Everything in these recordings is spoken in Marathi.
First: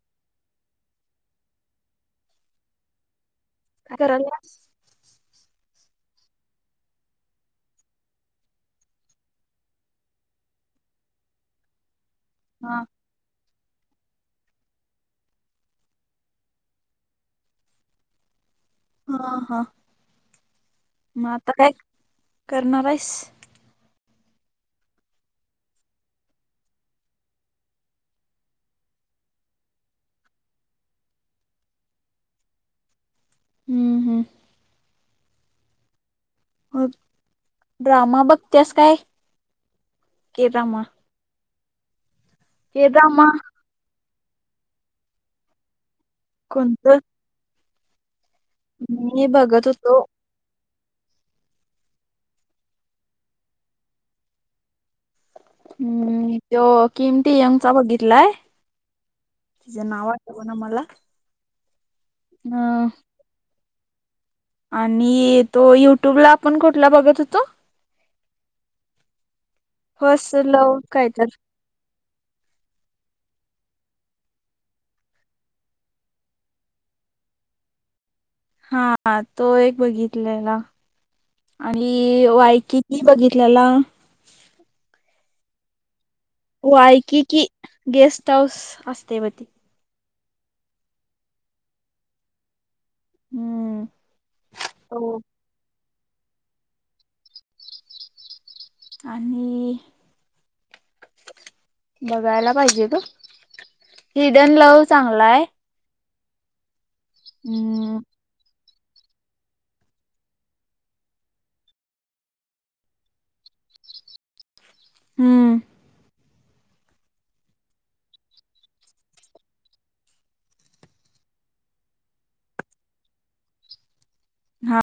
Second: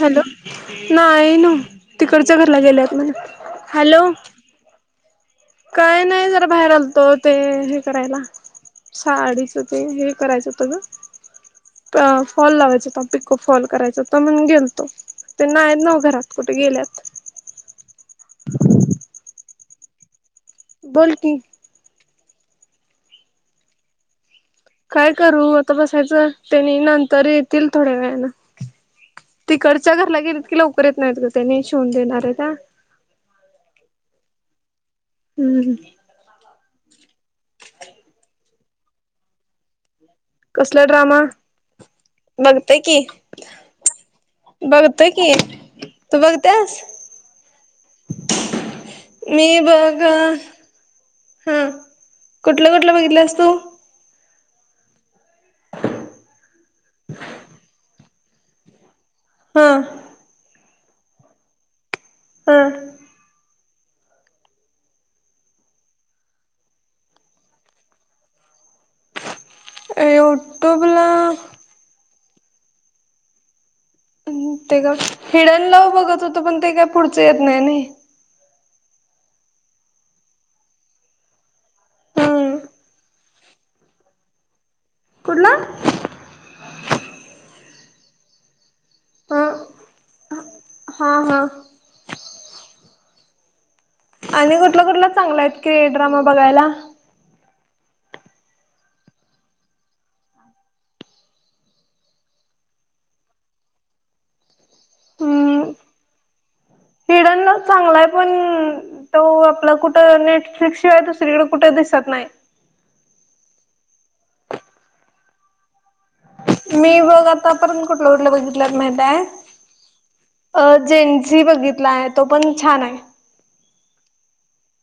हॅलो नाही ना तिकडच्या घरला गेलेत म्हण. हॅलो का नाही नाही जरा बाहेर आलतो ते हे करायला साडीचं ते हे करायचं होत ग [inaudible] फॉल हा लावायच त पिक फॉल करायच म्हण गेलतो त्यांना आहेत नाऊ घरात कुठे गेल्यात हा हा बोल की मता काय कर्नाारस काय करू आता बसायचं त्यानी नंतर येतील थोड्या वेळला तिकडच्या घरला गेलीत की लवकर येत नाहीत का त्याने शोवून देणार आहे का हम्म हम्म हम्म हो ड्रामा बघतेस काय कसला ड्रामा बघतय के की ड्रामा बघतय की तू बघतेस कोणतं? मी बघत होतो बघ हा कुठलं कुठलं बघितलं असतू हम्म तो किमती यंगचा ब गीतलाय हा तिचं नाव वाटत बणा मला हा आणि तो युट्यूब ला आपण कुठला बघत होतो ए फर्स्ट ऑटो लव्ह बला काय तर ते का हिडणलाव बघत होत पण ते काय पुढच येत नाही ना हा तो एक बघितलंला आणि हम्म वाय कि बघितल्याला कुठला हो ऐ क की गेस्ट हाऊस असते व ह त हा हा हम्म आणि कुठला कुठला तो चांगलाय की ड्रामा बघायला आणि बघायला पाहिजे तू हिडन लव्ह चांगला आहे कडन हम्म चांगलाय पण तो आपला कुठं नेटफ्लिक्स शिवाय दुसरीकडे कुठे दिसत नाही हम्म मी बघ आता परंत कुठलं उठलं बघितलंत माहितय अ जेनझी बघितला आहे तो पण छान आहे हा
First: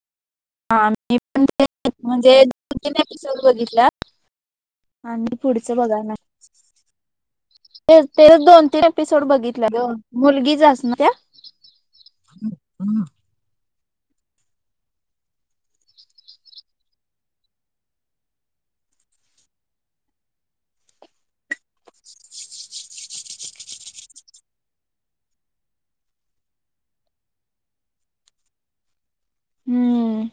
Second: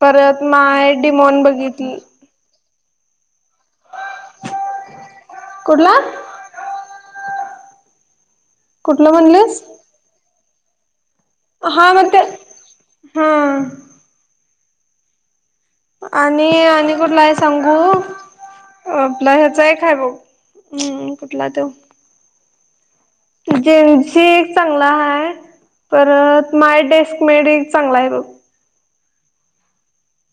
परत हा माय डीमॉन बघितली म्हणजे एपिसोड बघितला आणि पुढच कुठला बघा ना ते ते दोन तीन कुठलं एपिसोड म्हणलेस बघितल्या मुलगीच अस ना त्या हा म हा आणि आणि कुठला आहे सांगू आपला ह्याचा एकय बघ हम् कुठला ते जेनस एक चांगला ह परत माय डेस्क मेड चांगला आहे हम्म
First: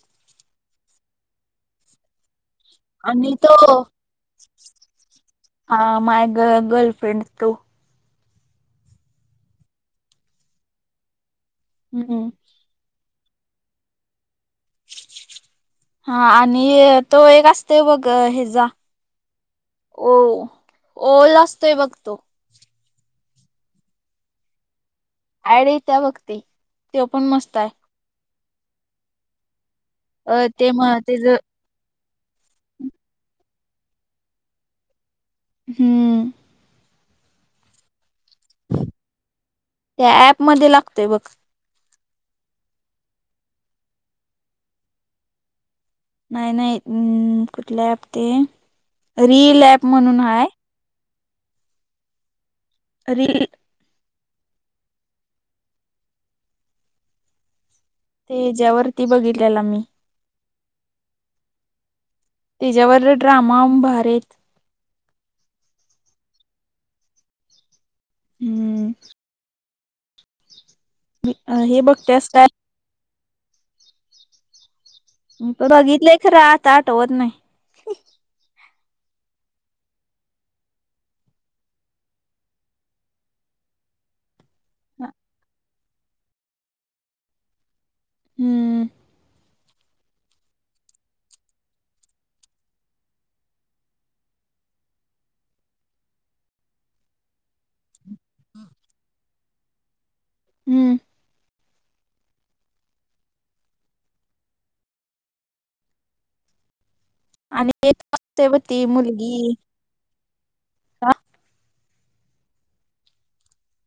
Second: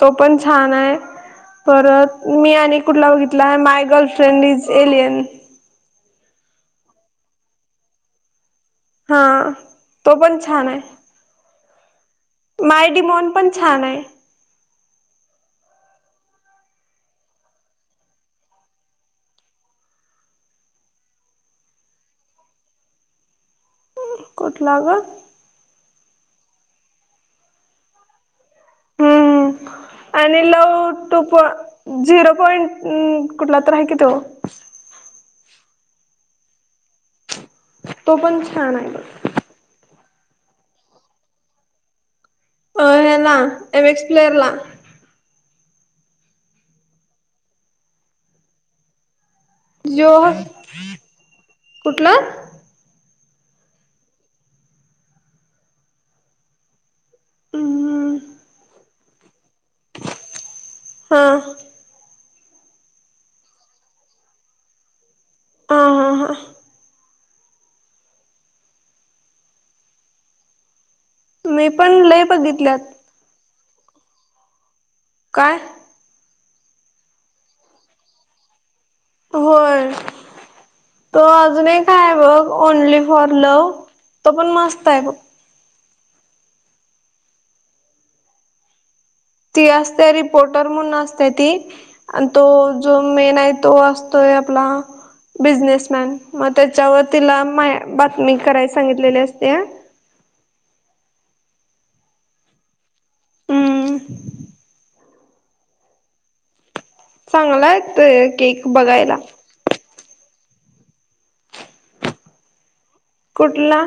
तो पण छान आहे परत मी आणि कुठला आणि बघितला आहे तो माय गर्लफ्रेंड इज एलियन हा माय ग गर्लफ्रेंड तू हा तो पण छान हम्म आहे मायडमन पण छान आहे. हा आणि तो एक असतो बघ हेजा. हो ओल असतोय बघ तो. कुठला ग. ऍड येतीया बघ ती हम्म आणि अ ते म लव तेज टूप झिरो पॉईंट कुठला तर आहे की तो हम्म. तो पण छान हाय. त्या ऍप मध्ये लागतोय बघ. याला एम एक्स प्लेयर ला नाही नाही अम् कुठलं ऍप ते रील ॲप म्हणून हाय, कुठलं? अे [unintelligible] हम्म बघितल्याला मी. हा त्याच्यावर ड्रामा उभारेत हा हा हा हम्म मी हे पण लय बघतेस काय बघितल्यात काय बघितलंय खर आत आठवत नाही. होय तो अजूनही काय आहे बघ ओनली फॉर लव्ह तो पण मस्त आहे बघ. हम्म ती असते रिपोर्टर म्हणून असते ती आणि तो जो मेन आहे तो असतोय बिझनेस मॅन मग त्याच्यावर तिला बातमी कराय सांगितलेली अस्तिया. हम्म हम्म. चांगला आहे केक आणिवती बघायला मुलगी का [unintelligible] कुठला?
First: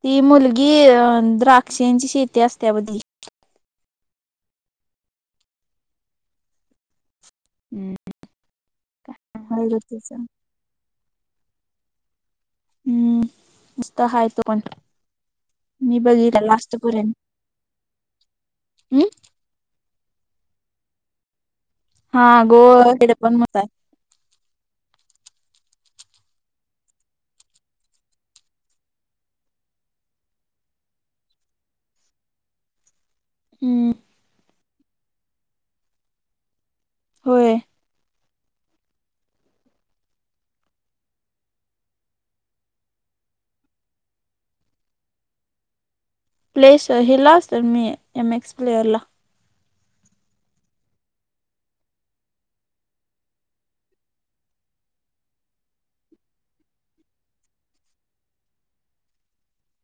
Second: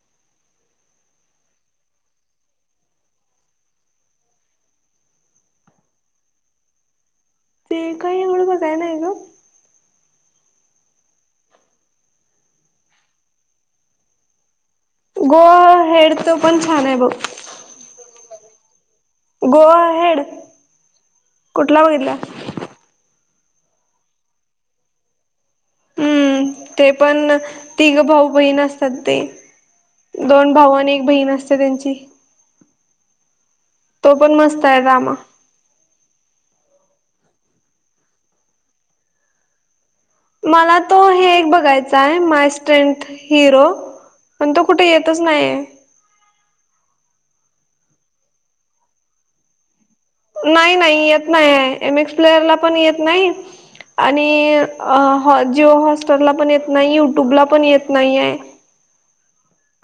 ती मुलगी अं द्राक्षांची शेती असते बघ तीची ते काही एवढं बघय नाही ग. [inaudible] हम्म उस्तहाा आहे तो कोण [unintelligible] गोवा हेड तो पण छान आहे बघ. हम् गोवा हेड. कुठला बघितला हा गोवा हे पण मस्त आहे. हम्म ते पण तिघ भाऊ बहीण असतात ते दोन भाऊ आणि एक बहीण असते त्यांची हम्म तो पण मस्त आहे ड्रामा. होय. मला तो हे एक बघायचा हाय माय स्ट्रेथ हिरो. पण तो कुठे येतच नाय प्ले सर हला सर मी एम एक्स प्लेअरला. नाही नाही येत नाही एम एक्स प्लेयरला पण येत नाही. आणि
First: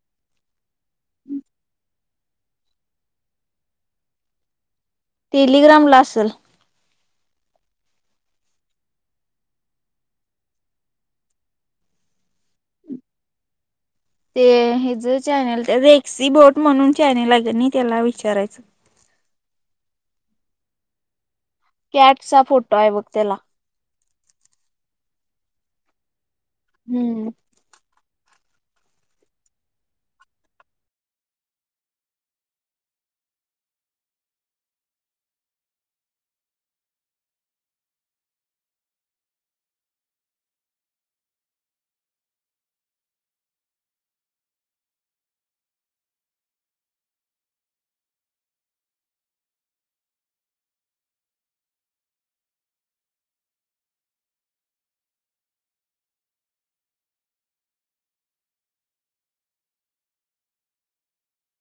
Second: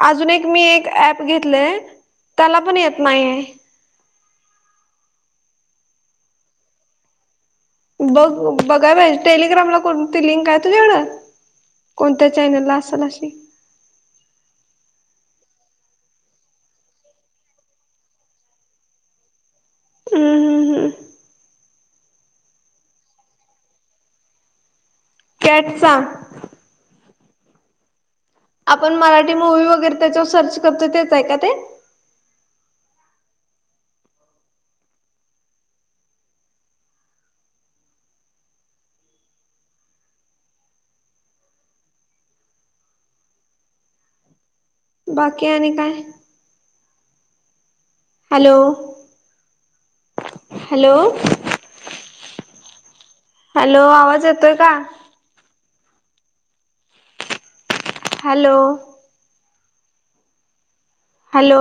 अजून एक मी एक ऍप घेतले त्याला पण येत नाही. टेलिग्राम ला असंल. बघ बघाया पाहिजे, टेलिग्रामला कोणती लिंक आहे तुझ्याकडं? कोणत्या चॅनलला असंल अशी. ते ह ज चॅनेल रेक्सी बोट म्हणून चॅनेल आहे त्याला विचारायचं [inaudible] हम्म हम्म हम्म कॅटचा फोटो आहे बघ त्याला. कॅटचा हम्म आपण मराठी मू्वी वगैरे त्याच्यावर सर्च करतो, तेच आहे का ते? बाकी आणि काय? हॅलो हॅलो हॅलो आवाज येतोय का? Hello hello